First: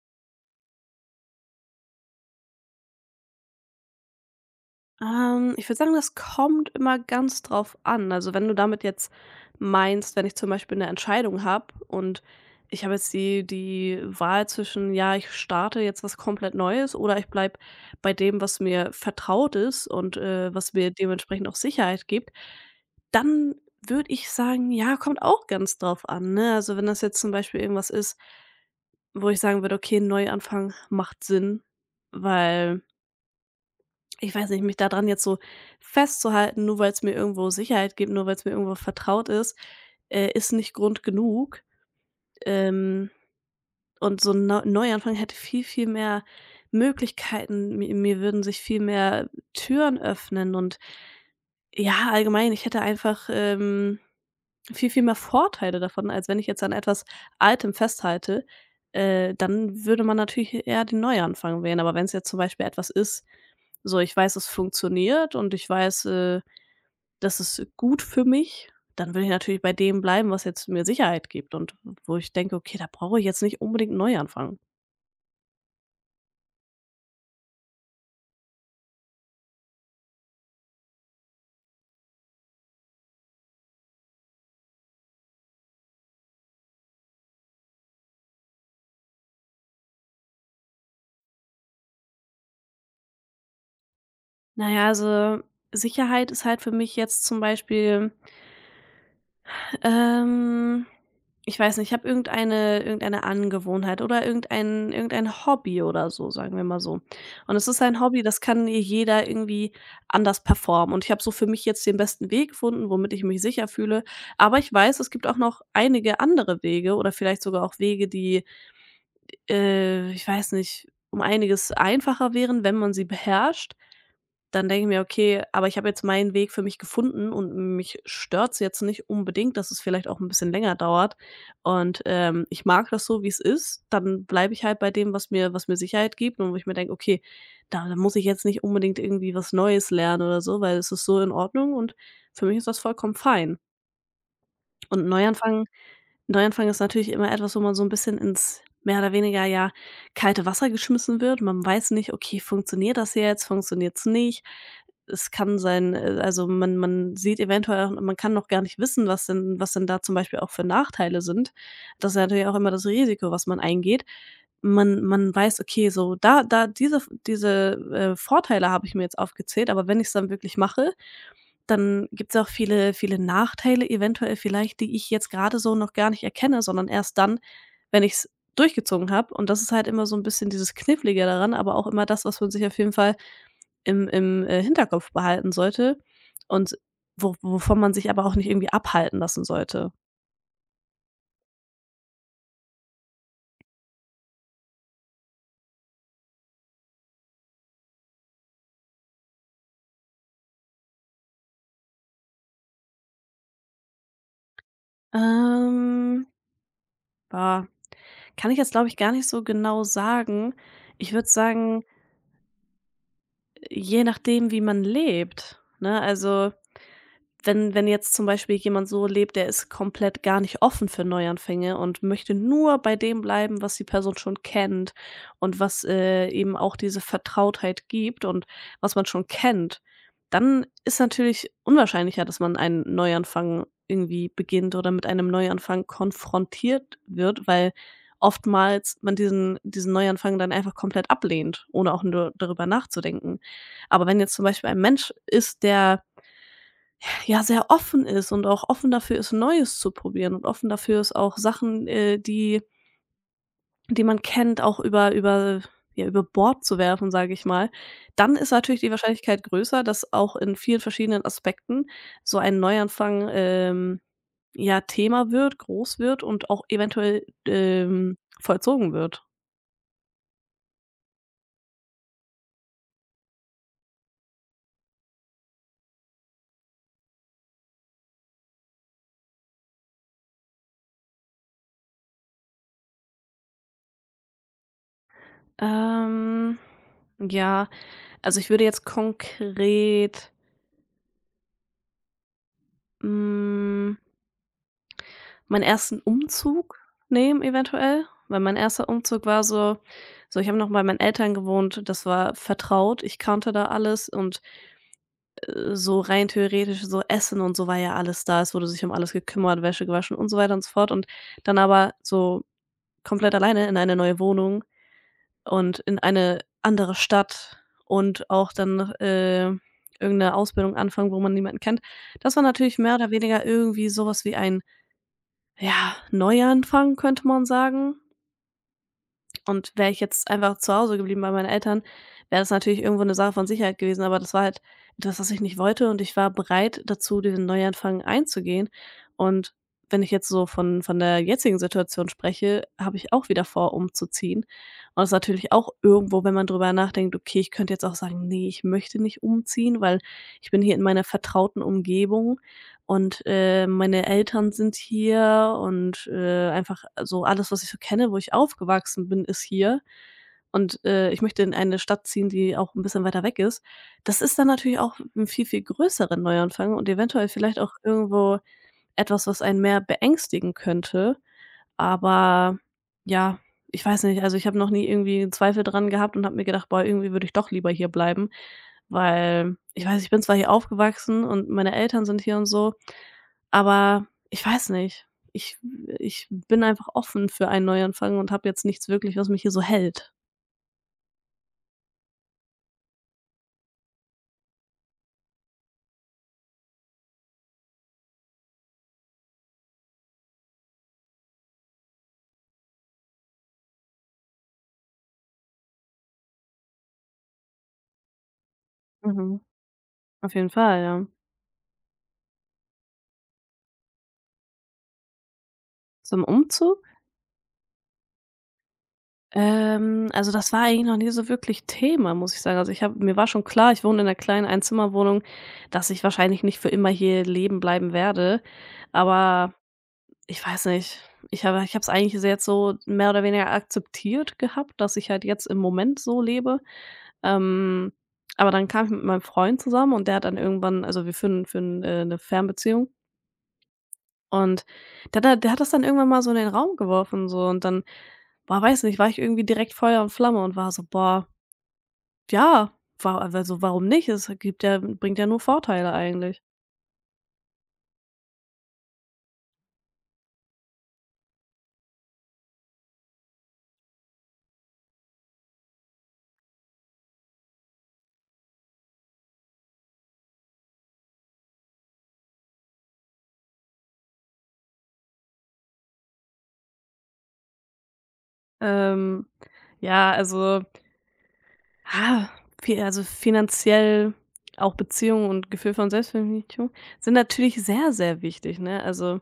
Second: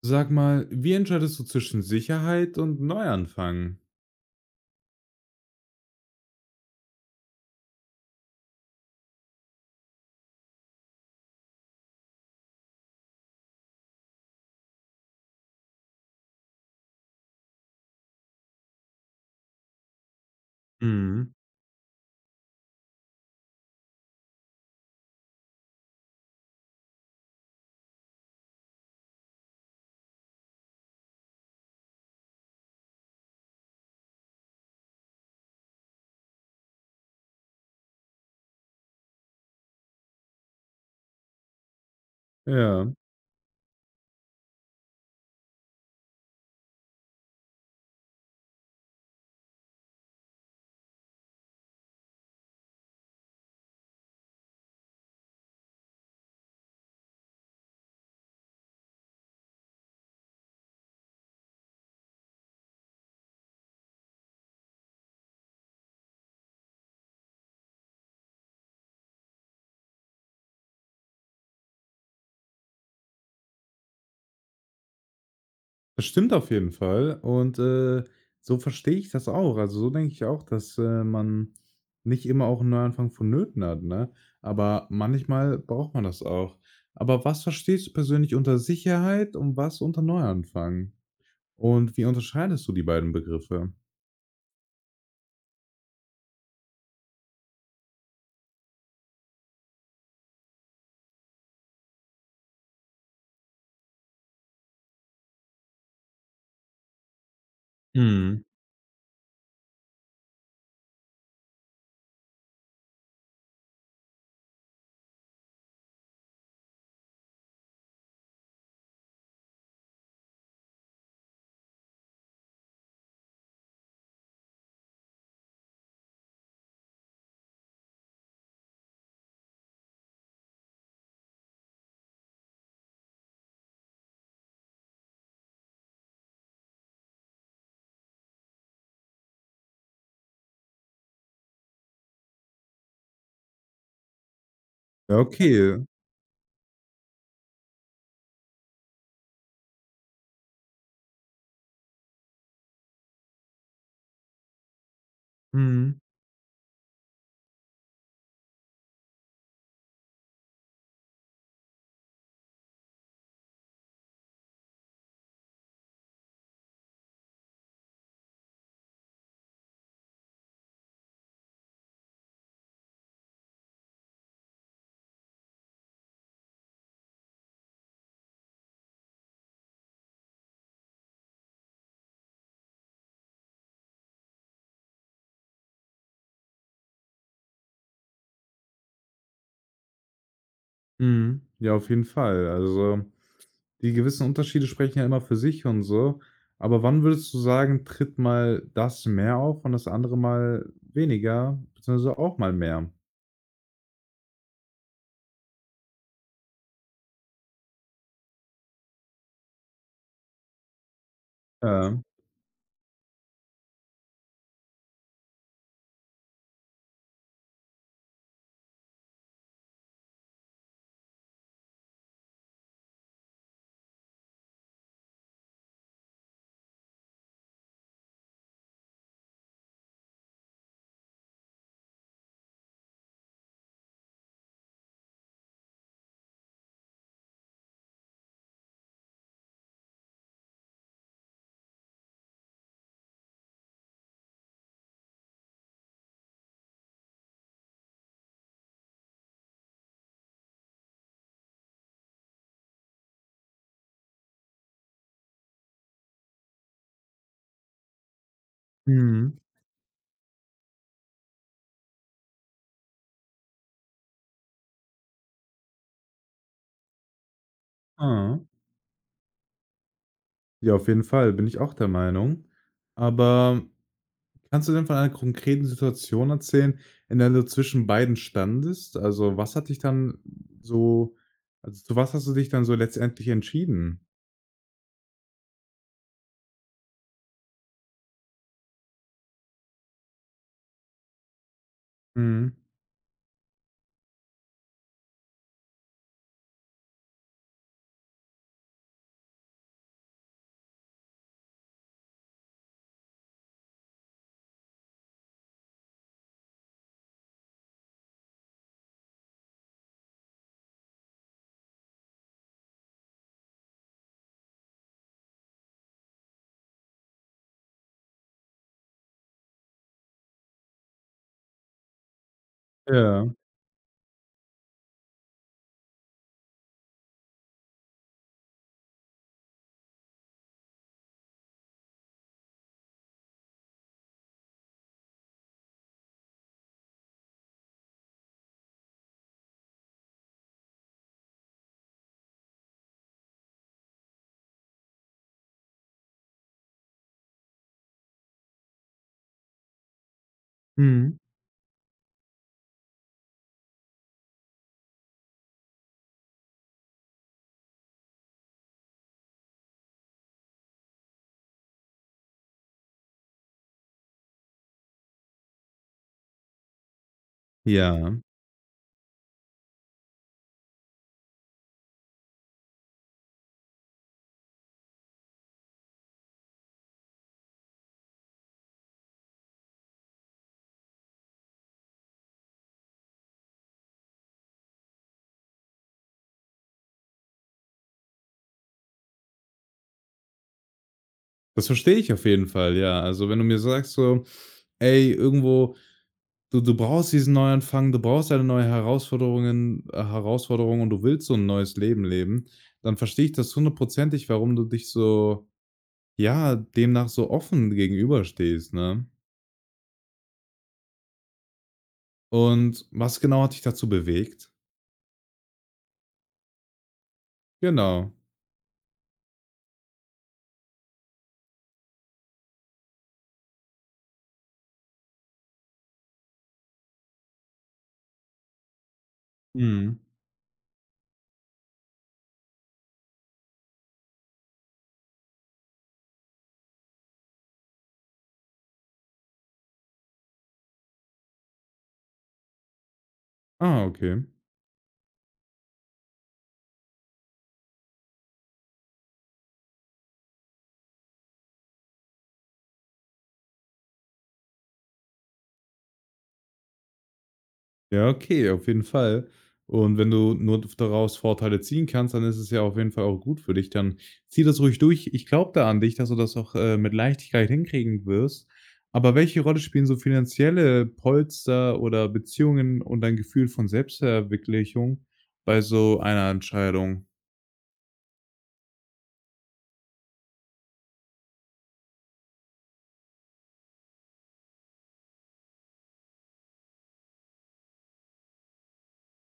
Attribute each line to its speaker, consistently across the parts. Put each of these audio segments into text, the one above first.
Speaker 1: Sag mal, wie entscheidest du zwischen Sicherheit und Neuanfang?
Speaker 2: Ich würde sagen, das kommt immer ganz drauf an. Also, wenn du damit jetzt meinst, wenn ich zum Beispiel eine Entscheidung habe und ich habe jetzt die Wahl zwischen: „Ja, ich starte jetzt was komplett Neues“ oder ich bleibe bei dem, was mir vertraut ist und, was mir
Speaker 1: Mhm.
Speaker 2: dementsprechend auch Sicherheit gibt, dann würde ich sagen, ja, kommt auch ganz drauf an, ne? Also, wenn das jetzt zum Beispiel irgendwas ist, wo ich sagen würde: „Okay, Neuanfang macht Sinn“, weil ich weiß nicht, mich daran jetzt so festzuhalten, nur weil es mir irgendwo Sicherheit gibt, nur weil es mir irgendwo vertraut ist, ist nicht Grund genug.
Speaker 1: Ja,
Speaker 2: Ähm, und so ein Neuanfang hätte viel, viel mehr Möglichkeiten. Mi mir würden sich viel mehr Türen öffnen und ja, allgemein, ich hätte einfach, viel, viel mehr Vorteile davon, als wenn ich jetzt an etwas Altem festhalte. Dann würde man natürlich eher den Neuanfang wählen. Aber wenn es jetzt zum Beispiel etwas ist so, ich weiß, es funktioniert und ich weiß, das ist gut für mich. Dann will ich natürlich bei dem bleiben, was jetzt mir Sicherheit gibt und wo ich denke: „Okay, da brauche ich jetzt nicht unbedingt neu anfangen.“
Speaker 1: das stimmt auf jeden Fall und, so verstehe ich das auch. Also, so denke ich auch, dass, man nicht immer auch einen Neuanfang vonnöten hat, ne? Aber manchmal braucht man das auch. Aber was verstehst du persönlich unter Sicherheit und was unter Neuanfang? Und wie unterscheidest du die beiden Begriffe?
Speaker 2: Na ja, also Sicherheit ist halt für mich jetzt zum Beispiel… Ähm, ich weiß nicht, ich habe irgendeine Angewohnheit oder irgendein Hobby oder so, sagen wir mal so. Und es ist ein Hobby, das
Speaker 1: Mhm.
Speaker 2: kann hier jeder irgendwie anders performen. Und ich habe so für mich jetzt den besten Weg gefunden, womit ich mich sicher fühle. Aber ich weiß, es gibt auch noch einige andere Wege oder vielleicht sogar auch Wege, die, ich weiß nicht, um einiges einfacher wären, wenn man sie beherrscht. Dann denke ich mir: „Okay, aber ich habe jetzt meinen Weg für mich gefunden und mich stört es jetzt nicht unbedingt, dass es vielleicht auch ein bisschen länger dauert und, ich mag das so, wie es ist.“ Dann bleibe ich halt bei dem, was mir Sicherheit gibt und wo ich mir denke: „Okay, da muss ich jetzt nicht unbedingt irgendwie was Neues lernen oder so, weil es ist so in Ordnung und für mich ist das vollkommen fein.“ Und
Speaker 1: Ja,
Speaker 2: Neuanfang…
Speaker 1: okay.
Speaker 2: Neuanfang ist natürlich immer etwas, wo man so ein bisschen ins mehr oder weniger, ja, kalte Wasser geschmissen wird. Man weiß nicht: „Okay, funktioniert das jetzt? Funktioniert's nicht?“ Es kann sein
Speaker 1: Mhm,
Speaker 2: also, man sieht eventuell auch- man kann noch gar nicht wissen, was denn da zum Beispiel auch für Nachteile sind. Das ist natürlich auch immer das Risiko, was man eingeht. Man weiß: „Okay, so da diese diese, Vorteile habe ich mir jetzt aufgezählt, aber wenn ich's dann wirklich mache, dann gibt es auch viele Nachteile eventuell vielleicht, die ich jetzt gerade so noch gar nicht erkenne, sondern erst dann, wenn ich es durchgezogen habe. Und das ist halt immer so ein bisschen dieses Knifflige daran, aber auch immer das, was man sich auf jeden Fall im Hinterkopf behalten sollte und wo wovon man sich aber auch nicht irgendwie abhalten lassen sollte.
Speaker 1: mhm. Ja, auf jeden Fall. Also, die gewissen Unterschiede sprechen ja immer für sich und so. Aber wann würdest du sagen, tritt mal das mehr auf und das andere mal weniger, beziehungsweise auch mal mehr?
Speaker 2: Ähm, boah, kann ich jetzt, glaube ich, gar nicht so genau sagen. Ich würde sagen,
Speaker 1: Ja.
Speaker 2: je nachdem, wie man lebt, ne? Also wenn jetzt zum Beispiel jemand so lebt, der ist komplett gar nicht offen für Neuanfänge und möchte nur bei dem bleiben, was die Person schon kennt und was, eben auch diese Vertrautheit gibt und was man schon kennt, dann ist natürlich unwahrscheinlicher, dass man einen Neuanfang irgendwie beginnt oder mit einem Neuanfang konfrontiert wird, weil oftmals man diesen Neuanfang dann einfach komplett ablehnt, ohne auch nur darüber nachzudenken. Aber wenn jetzt zum Beispiel ein Mensch ist, der ja, sehr offen ist und auch offen dafür ist, Neues zu probieren und offen dafür ist, auch Sachen, die man kennt, auch über ja, über Bord zu werfen, sage ich mal. Dann ist natürlich die
Speaker 1: Mhm.
Speaker 2: Wahrscheinlichkeit größer, dass auch in vielen verschiedenen Aspekten so ein Neuanfang, ja, Thema wird, groß wird und auch eventuell,
Speaker 1: Ah.
Speaker 2: vollzogen wird.
Speaker 1: Ja, auf jeden Fall, bin ich auch der Meinung. Aber kannst du denn von einer konkreten Situation erzählen, in der du zwischen beiden standest? Also, was hat dich dann so also, zu was hast du dich dann so letztendlich entschieden?
Speaker 2: Ähm, ja, also ich würde jetzt konkret,
Speaker 1: Mhm.
Speaker 2: hm meinen ersten Umzug nehmen eventuell, weil mein erster Umzug war so so, ich habe noch bei meinen Eltern gewohnt, das war vertraut, ich kannte da alles und, so rein theoretisch so Essen und so war ja alles da. Es wurde sich um alles gekümmert, Wäsche gewaschen und so weiter und so fort und dann aber so komplett alleine in eine neue Wohnung und in eine andere Stadt und auch dann noch, irgend 'ne Ausbildung anfangen, wo man niemanden kennt. Das war natürlich mehr oder
Speaker 1: Ja.
Speaker 2: weniger irgendwie sowas wie ein ja, Neuanfang könnte man sagen. Und wäre ich jetzt einfach zu Hause geblieben bei meinen Eltern, wäre das natürlich irgendwo eine Sache von Sicherheit gewesen, aber das war halt etwas, was ich nicht wollte und ich war bereit dazu, diesen Neuanfang einzugehen. Und wenn ich jetzt so von der jetzigen Situation spreche, habe ich auch wieder vor, umzuziehen. Und das ist natürlich auch irgendwo, wenn man drüber nachdenkt: „Okay, ich könnte jetzt auch sagen: nee, ich möchte nicht umziehen, weil ich bin hier in meiner
Speaker 1: Mhm.
Speaker 2: vertrauten Umgebung.'“ und, meine Eltern sind hier und, einfach so alles, was ich so kenne, wo ich aufgewachsen bin, ist hier. Und, ich möchte in eine Stadt ziehen, die auch ein bisschen weiter weg ist. Das ist dann natürlich auch ein viel, viel größeren Neuanfang und eventuell vielleicht auch
Speaker 1: Ja.
Speaker 2: irgendwo etwas, was einen mehr beängstigen könnte. Aber ja, ich weiß nicht, also, ich habe noch nie irgendwie 'n Zweifel dran gehabt und habe mir gedacht: „Boah, irgendwie würde ich doch lieber hier bleiben“, weil ich weiß, ich bin zwar hier aufgewachsen und meine Eltern sind hier und so, aber ich weiß nicht. Ich ich bin einfach offen für einen Neuanfang und habe jetzt nichts wirklich, was mich hier so hält.
Speaker 1: Das verstehe ich auf jeden Fall, ja. Also, wenn du mir sagst so: „Ey, irgendwo du brauchst diesen Neuanfang, du brauchst eine neue Herausforderung und du willst so ein neues Leben leben“, dann verstehe ich das hundertprozentig, warum du dich so ja, demnach so offen gegenüberstehst, ne?
Speaker 2: Mhm. Auf jeden Fall, ja.
Speaker 1: Und was genau hat dich dazu bewegt?
Speaker 2: Zum Umzug?
Speaker 1: Genau.
Speaker 2: Also das war eigentlich noch nie so wirklich Thema, muss ich sagen. Also ich habe mir war schon klar, ich wohne in einer kleinen Einzimmerwohnung, dass ich wahrscheinlich nicht für immer hier leben bleiben werde. Aber
Speaker 1: Mhm.
Speaker 2: ich weiß nicht, ich habe es eigentlich jetzt so mehr oder weniger akzeptiert gehabt, dass ich halt jetzt im Moment so lebe. Ähm, aber dann kam ich mit meinem Freund zusammen und der hat dann irgendwann also wir führen, 'ne Fernbeziehung
Speaker 1: Ah, okay.
Speaker 2: und der hat das dann irgendwann mal so in den Raum geworfen so und dann, boah, weiß nicht, war ich irgendwie direkt Feuer und Flamme und war so: „Boah, ja, wa also warum nicht? Es gibt ja bringt ja nur Vorteile eigentlich.“
Speaker 1: Ja, okay, auf jeden Fall. Und wenn du nur daraus Vorteile ziehen kannst, dann ist es ja auf jeden Fall auch gut für dich. Dann zieh das ruhig durch. Ich glaube da an dich, dass du das auch mit Leichtigkeit hinkriegen wirst. Aber welche Rolle spielen so finanzielle Polster oder Beziehungen und dein Gefühl von Selbstverwirklichung bei so einer Entscheidung?
Speaker 2: Ähm, ja, also Ah, vi also, finanziell, auch Beziehungen und Gefühl von Selbstverwirklichung sind natürlich sehr, sehr wichtig, ne? Also,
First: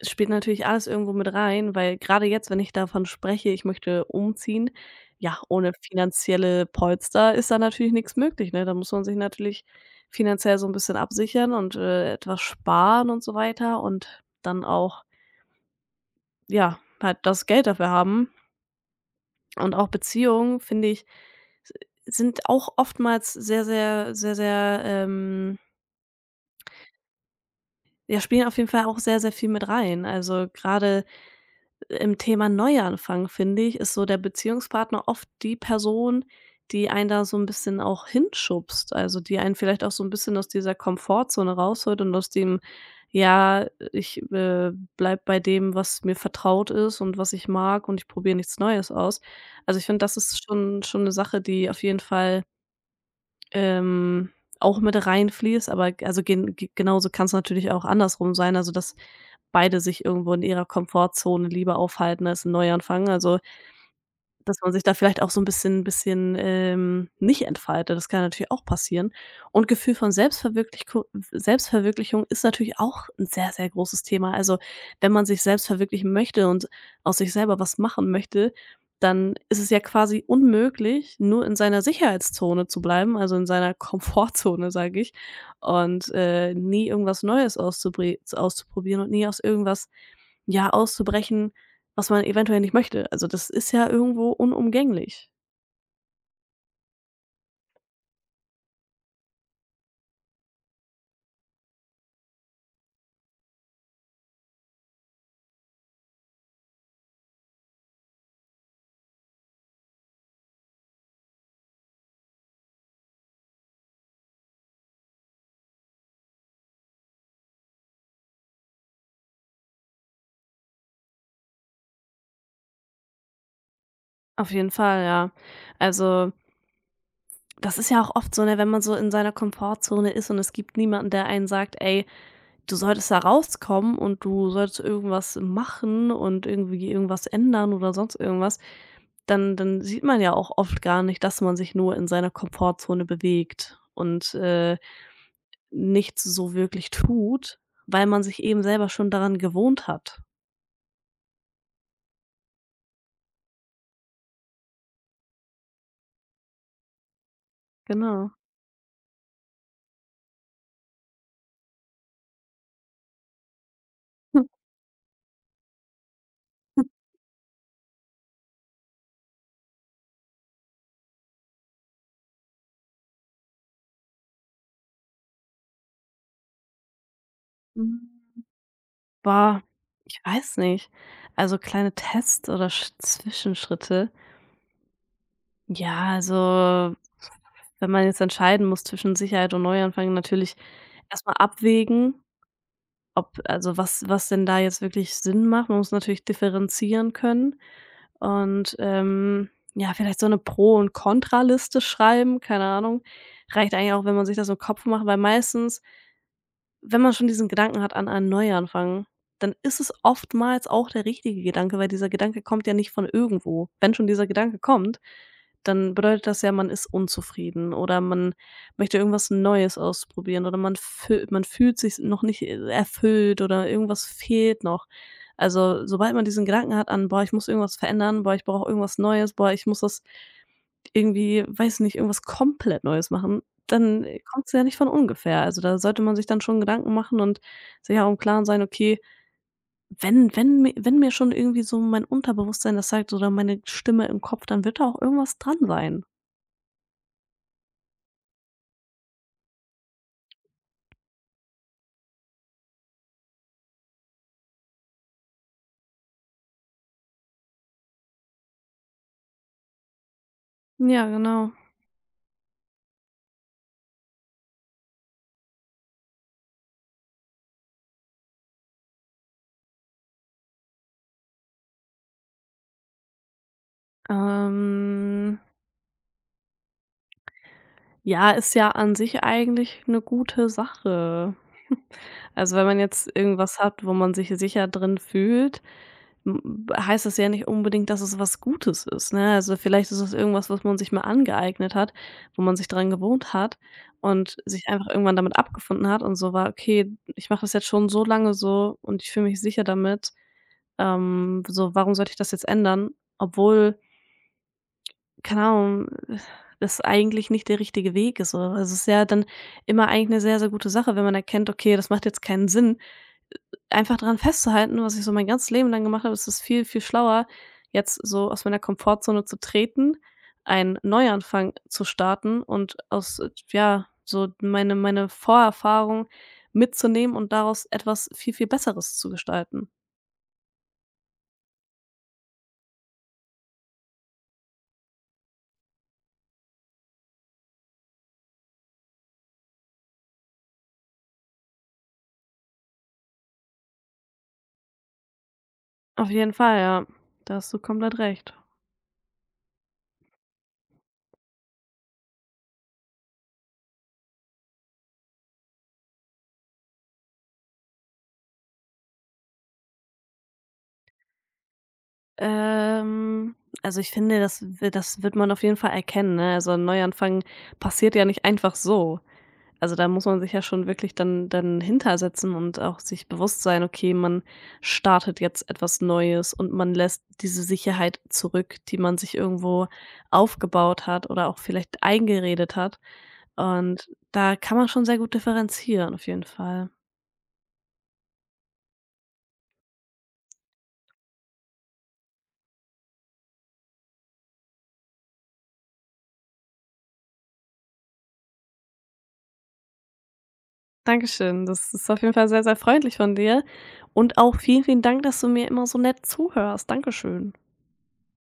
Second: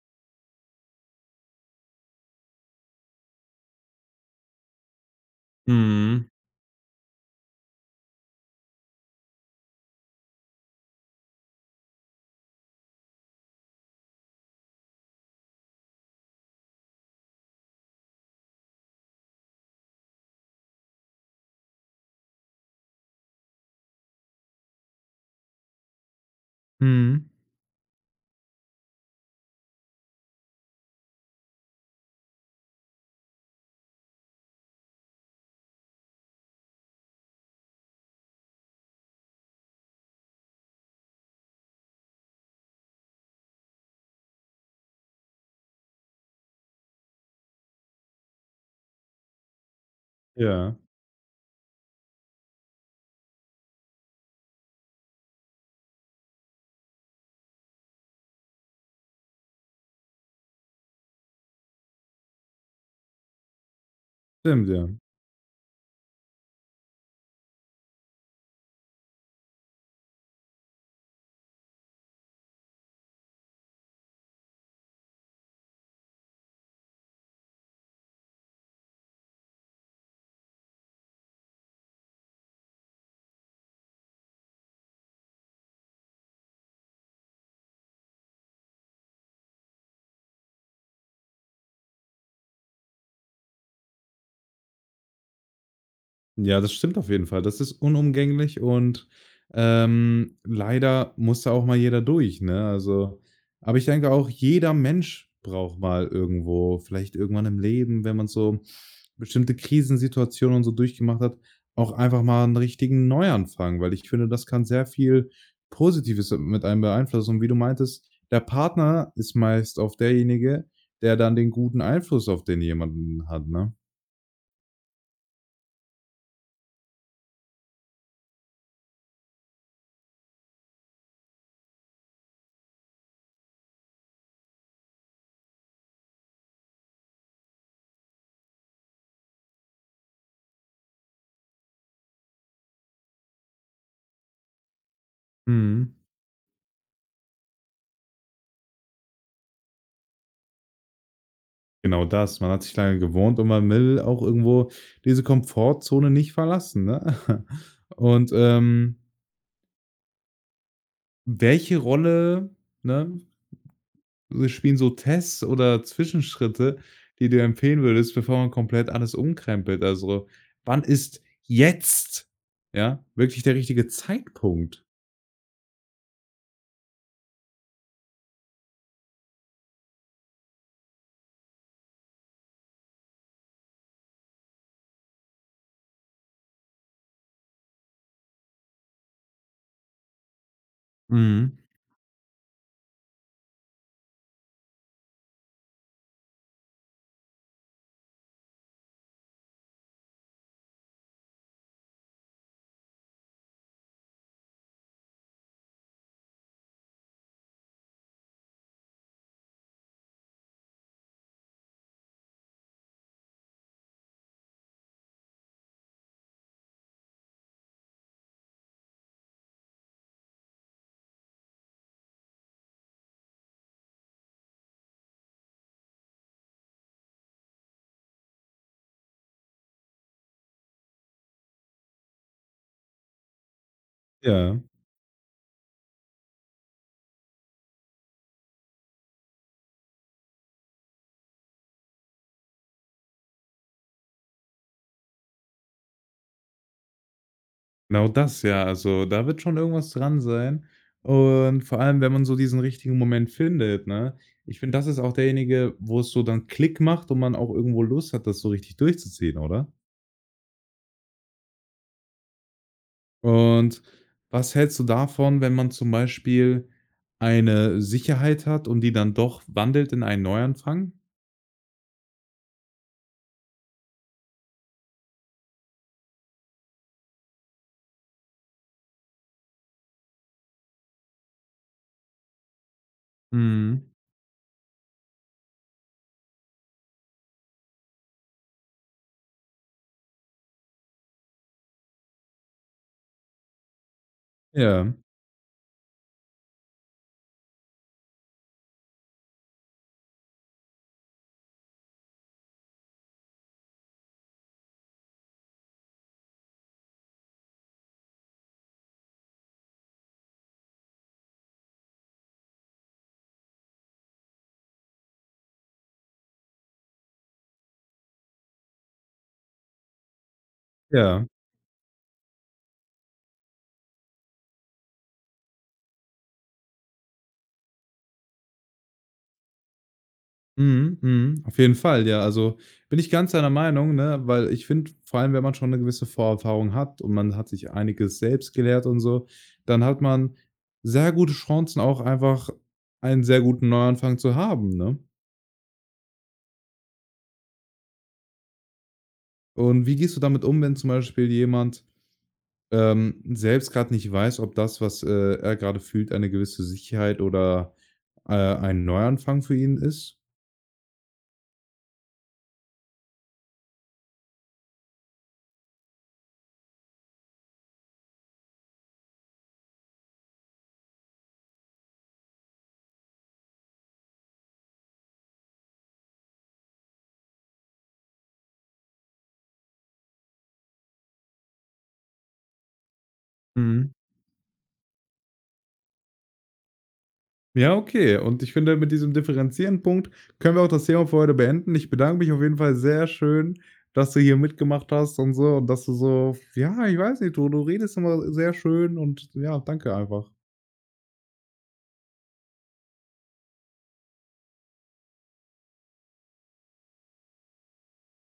Speaker 2: es spielt natürlich alles irgendwo mit rein, weil gerade jetzt, wenn ich davon spreche, ich möchte umziehen, ja, ohne
Speaker 1: Mhm.
Speaker 2: finanzielle Polster ist da natürlich nichts möglich, ne? Da muss man sich natürlich finanziell so ein bisschen absichern und, etwas sparen und so weiter und dann auch, ja, halt das Geld dafür haben. Und auch Beziehungen, finde ich, s sind auch oftmals sehr, sehr,
Speaker 1: Mhm.
Speaker 2: ja, spielen auf jeden Fall auch sehr, sehr viel mit rein. Also, gerade im Thema Neuanfang, finde ich, ist so der Beziehungspartner oft die Person, die einen da so ein bisschen auch hinschubst, also, die einen vielleicht auch so ein bisschen aus dieser Komfortzone rausholt und aus dem: „Ja, ich, bleibe bei dem, was mir vertraut ist und was ich mag und ich probiere nichts Neues aus.“ Also, ich finde, das ist
Speaker 1: Ja,
Speaker 2: schon eine Sache, die auf jeden Fall ähm, auch mit reinfließt, aber g also gen g genauso kann's natürlich auch andersrum sein, also, dass beide sich irgendwo in ihrer Komfortzone lieber aufhalten als ein Neuanfang. Also dass
Speaker 1: stimmt,
Speaker 2: man sich
Speaker 1: ja.
Speaker 2: da vielleicht auch so 'n bisschen, nicht entfaltet, das kann natürlich auch passieren. Und Gefühl von Selbstverwirklichku Selbstverwirklichung ist natürlich auch 'n sehr, sehr großes Thema. Also, wenn man sich selbst verwirklichen möchte und aus sich selber was machen möchte, dann ist es ja quasi unmöglich, nur in seiner Sicherheitszone zu bleiben, also in seiner Komfortzone, sage ich, und, nie irgendwas Neues auszubri auszuprobieren und nie aus irgendwas, ja, auszubrechen was man eventuell nicht möchte. Also, das ist ja irgendwo unumgänglich.
Speaker 1: Ja, das stimmt auf jeden Fall. Das ist unumgänglich und, leider muss da auch mal jeder durch, ne? Also, aber ich denke auch, jeder Mensch braucht mal irgendwo vielleicht irgendwann im Leben, wenn man so bestimmte Krisensituationen und so durchgemacht hat, auch einfach mal einen richtigen Neuanfang, weil ich finde, das kann sehr viel Positives mit einem beeinflussen. Und wie du meintest, der Partner ist meist auch derjenige, der dann den guten Einfluss auf den jemanden hat, ne?
Speaker 2: Auf jeden Fall, ja. Also, das ist ja auch oft so, ne, wenn man so in seiner Komfortzone ist und es gibt niemanden, der einen sagt: „Ey, du solltest da rauskommen und du solltest irgendwas machen und irgendwie irgendwas ändern oder sonst irgendwas.“ Dann sieht man ja auch oft gar nicht, dass man sich nur in seiner Komfortzone bewegt und,
Speaker 1: Mhm.
Speaker 2: nichts so wirklich tut, weil man sich eben selber schon daran gewohnt hat.
Speaker 1: Genau das. Man hat sich lange gewohnt und man will auch irgendwo diese Komfortzone nicht verlassen, ne? Und,
Speaker 2: Genau.
Speaker 1: welche Rolle, ne, also spielen so Tests oder Zwischenschritte, die du empfehlen würdest, bevor man komplett alles umkrempelt? Also, wann ist jetzt, ja, wirklich der richtige Zeitpunkt?
Speaker 2: Boah, ich weiß nicht. Also, kleine Tests oder Sch Zwischenschritte. Ja, also, wenn man jetzt entscheiden muss zwischen Sicherheit und Neuanfang, natürlich erstmal
Speaker 1: Mhm.
Speaker 2: abwägen, ob also, was denn da jetzt wirklich Sinn macht. Man muss natürlich differenzieren können und, ja, vielleicht so eine Pro und Kontraliste schreiben, keine Ahnung. Reicht eigentlich auch, wenn man sich das im Kopf macht, weil meistens wenn man schon diesen Gedanken hat an einen Neuanfang, dann ist es oftmals auch der richtige Gedanke, weil dieser Gedanke kommt ja nicht von irgendwo. Wenn schon dieser Gedanke kommt, dann bedeutet das ja, man ist unzufrieden oder man möchte irgendwas Neues ausprobieren oder man fühlt sich noch nicht erfüllt oder irgendwas fehlt noch. Also, sobald man diesen Gedanken hat an: „Boah, ich muss irgendwas verändern. Boah, ich brauche irgendwas Neues. Boah, ich muss das irgendwie, weiß nicht, irgendwas komplett Neues machen, dann, kommt es
Speaker 1: Ja.
Speaker 2: ja nicht von ungefähr. Also, da sollte man sich dann schon Gedanken machen und sich auch im Klaren sein: „Okay, wenn mir schon irgendwie so mein Unterbewusstsein das sagt oder meine Stimme im Kopf, dann wird da auch irgendwas dran sein.“
Speaker 1: Genau das, ja. Also, da wird schon irgendwas dran sein. Und vor allem, wenn man so diesen richtigen Moment findet, ne? Ich finde, das ist auch derjenige, wo es so dann Klick macht und man auch irgendwo Lust hat, das so richtig durchzuziehen, oder?
Speaker 2: Ja, genau.
Speaker 1: Und was hältst du davon, wenn man zum Beispiel eine Sicherheit hat und die dann doch wandelt in einen Neuanfang?
Speaker 2: Ähm, ja, ist ja an sich eigentlich eine gute Sache. Also, wenn man jetzt irgendwas hat,
Speaker 1: Mhm.
Speaker 2: wo man sich sicher drin fühlt, m heißt das ja nicht unbedingt, dass es was Gutes ist, ne? Also, vielleicht ist es irgendwas, was man sich mal angeeignet hat, wo man sich dran gewohnt hat und sich einfach
Speaker 1: Ja,
Speaker 2: irgendwann damit abgefunden hat und so war: „Okay, ich mache das jetzt schon so lange so und ich fühle mich sicher damit. So, warum sollte ich das jetzt ändern?“ Obwohl, keine Ahnung, das eigentlich nicht der richtige Weg ist, oder? Also, es ist ja dann immer eigentlich eine sehr, sehr gute Sache, wenn man erkennt: „Okay, das macht jetzt keinen Sinn.“ Einfach daran festzuhalten, was ich so mein ganzes Leben lang gemacht habe, ist es viel, viel schlauer, jetzt so aus meiner Komfortzone zu treten, einen
Speaker 1: ja.
Speaker 2: Neuanfang zu starten und aus, ja, so meine Vorerfahrung mitzunehmen und daraus etwas viel, viel Besseres zu gestalten.
Speaker 1: Mhm, mhm, auf jeden Fall, ja. Also, bin ich ganz deiner Meinung, ne, weil ich finde, vor allem, wenn man schon eine gewisse Vorerfahrung hat und man hat sich einiges selbst gelehrt und so, dann hat man sehr gute Chancen, auch einfach einen sehr guten Neuanfang zu haben, ne?
Speaker 2: Auf jeden Fall, ja. Da hast du komplett recht.
Speaker 1: Und wie gehst du damit um, wenn zum Beispiel jemand, selbst gerade nicht weiß, ob das, was, er gerade fühlt, eine gewisse Sicherheit oder, ein Neuanfang für ihn ist?
Speaker 2: Ähm, also ich finde, das wird man auf jeden Fall erkennen, ne? Also 'n Neuanfang passiert ja nicht einfach so. Also, da muss man sich ja schon wirklich dann hintersetzen und auch sich bewusst sein: „Okay, man startet jetzt etwas Neues und man lässt diese Sicherheit zurück, die man sich irgendwo aufgebaut hat oder auch vielleicht eingeredet hat.“ Und
Speaker 1: Mhm.
Speaker 2: da kann man schon sehr gut differenzieren auf jeden Fall.
Speaker 1: Ja, okay. Und ich finde, mit diesem differenzierenden Punkt können wir auch das Thema für heute beenden. Ich bedanke mich auf jeden Fall sehr schön, dass du hier mitgemacht hast und so und dass du so ja, ich weiß nicht, du redest immer sehr schön und ja, danke einfach.
Speaker 2: Dankeschön. Das ist auf jeden Fall sehr, sehr freundlich von dir und auch vielen, vielen Dank, dass du mir immer so nett zuhörst. Dankeschön.